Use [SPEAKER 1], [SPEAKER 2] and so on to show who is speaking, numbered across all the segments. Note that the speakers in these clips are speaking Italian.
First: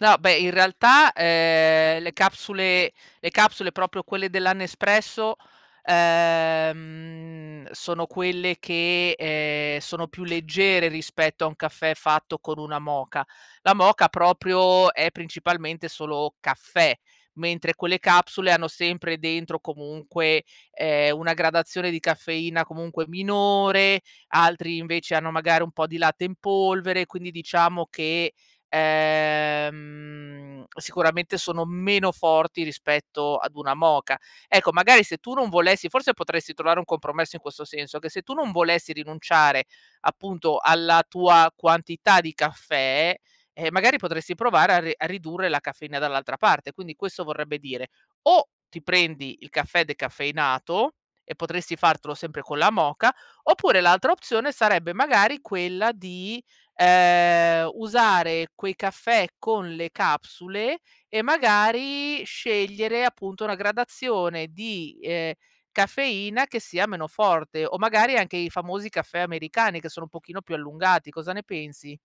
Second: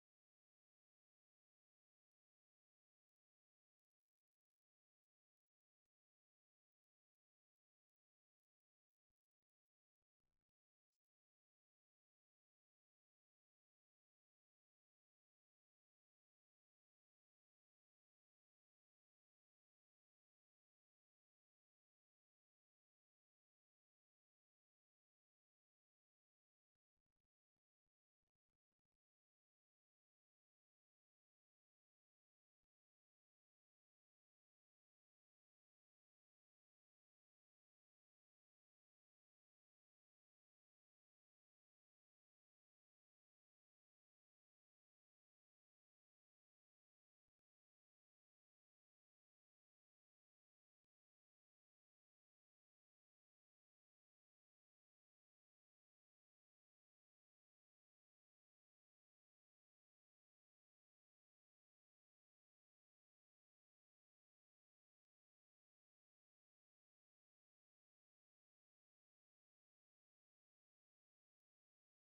[SPEAKER 1] No, beh, in realtà, ehm, le capsule le capsule, proprio quelle della Nespresso, ehm, sono quelle che, ehm, sono più leggere rispetto a un caffè fatto con una moka. La moka, proprio, è principalmente solo caffè, mentre quelle capsule hanno sempre dentro comunque, ehm, una gradazione di caffeina comunque minore, altri, invece, hanno magari un po' di latte in polvere, quindi diciamo che, ehm, sicuramente, sono meno forti rispetto ad una moka. Ecco, magari, se tu non volessi forse potresti trovare un compromesso in questo senso: che se tu non volessi rinunciare, appunto, alla tua quantità di caffè, ehm, magari, potresti provare a re a ridurre la caffeina dall'altra parte. Quindi questo vorrebbe dire: o ti prendi il caffè decaffeinato e potresti fartelo sempre con la moka, oppure l'altra opzione sarebbe magari quella di, ehm, usare quei caffè con le capsule e magari scegliere, appunto, una gradazione di, ehm, caffeina che sia meno forte, o magari anche i famosi caffè americani che sono un pochino più allungati. Cosa ne pensi?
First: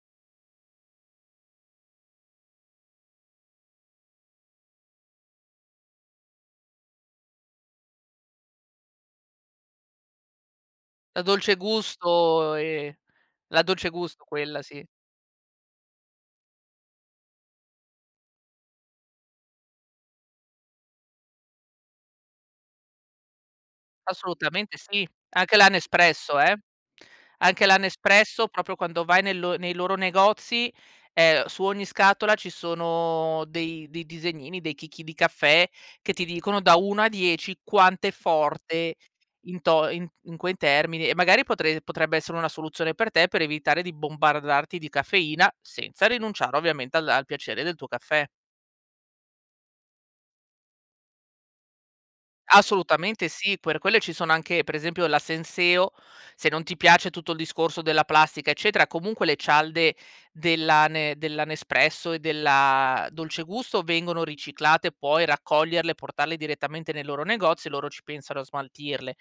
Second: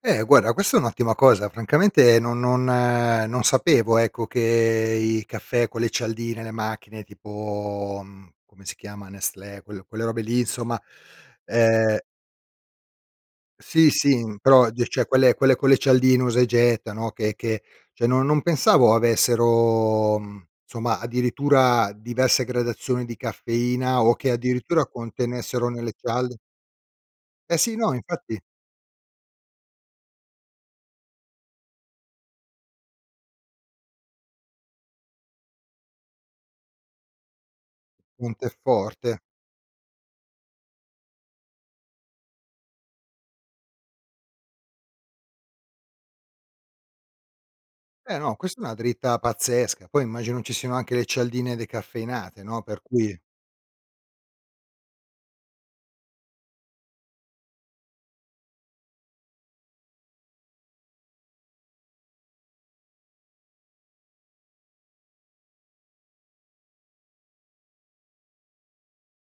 [SPEAKER 2] Eh, guarda, questa è un'ottima cosa. Francamente, no non, ehm non sapevo, ecco, che i caffè con le cialdine, le macchine, tipo, mhmm, come si chiama, Nestlé, quel quelle robe lì, insomma,
[SPEAKER 1] La Dolce
[SPEAKER 2] ehm
[SPEAKER 1] Gusto, ehm la
[SPEAKER 2] Sì,
[SPEAKER 1] Dolce
[SPEAKER 2] sì,
[SPEAKER 1] Gusto,
[SPEAKER 2] in
[SPEAKER 1] quella,
[SPEAKER 2] però, ge
[SPEAKER 1] sì.
[SPEAKER 2] cioè, quelle quelle cialdine usa e getta, no, che che cioè, no non pensavo avessero, mhmm, insomma, addirittura diverse gradazioni di caffeina o che,
[SPEAKER 1] Assolutamente
[SPEAKER 2] addirittura,
[SPEAKER 1] sì. Anche la
[SPEAKER 2] contenessero nelle cialde
[SPEAKER 1] Nespresso, eh?
[SPEAKER 2] Eh,
[SPEAKER 1] Anche la
[SPEAKER 2] sì, no, infatti
[SPEAKER 1] Nespresso, proprio, quando vai nel lo nei loro negozi, ehm, su ogni scatola ci sono dei dei disegnini, dei chicchi di caffè che ti dicono da 1 a 10 quant'è
[SPEAKER 2] Un tè
[SPEAKER 1] forte
[SPEAKER 2] forte.
[SPEAKER 1] in to in in quei termini e magari potre potrebbe essere una soluzione per te per evitare di bombardarti di caffeina, senza rinunciare, ovviamente, alla al piacere del tuo
[SPEAKER 2] Eh,
[SPEAKER 1] caffè.
[SPEAKER 2] no, questa è una dritta pazzesca. Poi immagino ci siano anche le cialdine decaffeinate, no, per cui
[SPEAKER 1] Assolutamente sì. Per quelle ci sono anche, per esempio, la Senseo, se non ti piace tutto il discorso della plastica, eccetera, comunque le cialde della Ne della Nespresso e della Dolce Gusto vengono riciclate, puoi raccoglierle e portarle direttamente nei loro negozi e loro ci pensano a smaltirle.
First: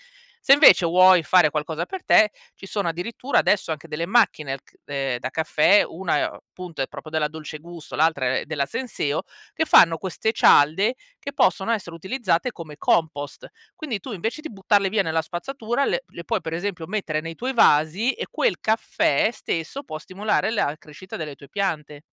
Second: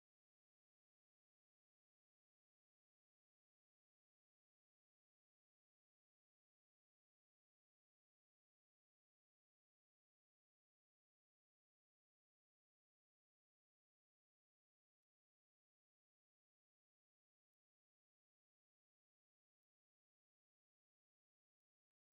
[SPEAKER 1] Se, invece, vuoi fare qualcosa per te, ci sono, addirittura, adesso anche delle macchine ch ehm, da caffè, una è o punto, è proprio della Dolce Gusto, l'altra è della Senseo, che fanno queste cialde che possono essere utilizzate come compost. Quindi tu, invece, di buttarle via nella spazzatura, le le puoi, per esempio, mettere nei tuoi vasi e quel caffè stesso può stimolare la crescita delle tue piante.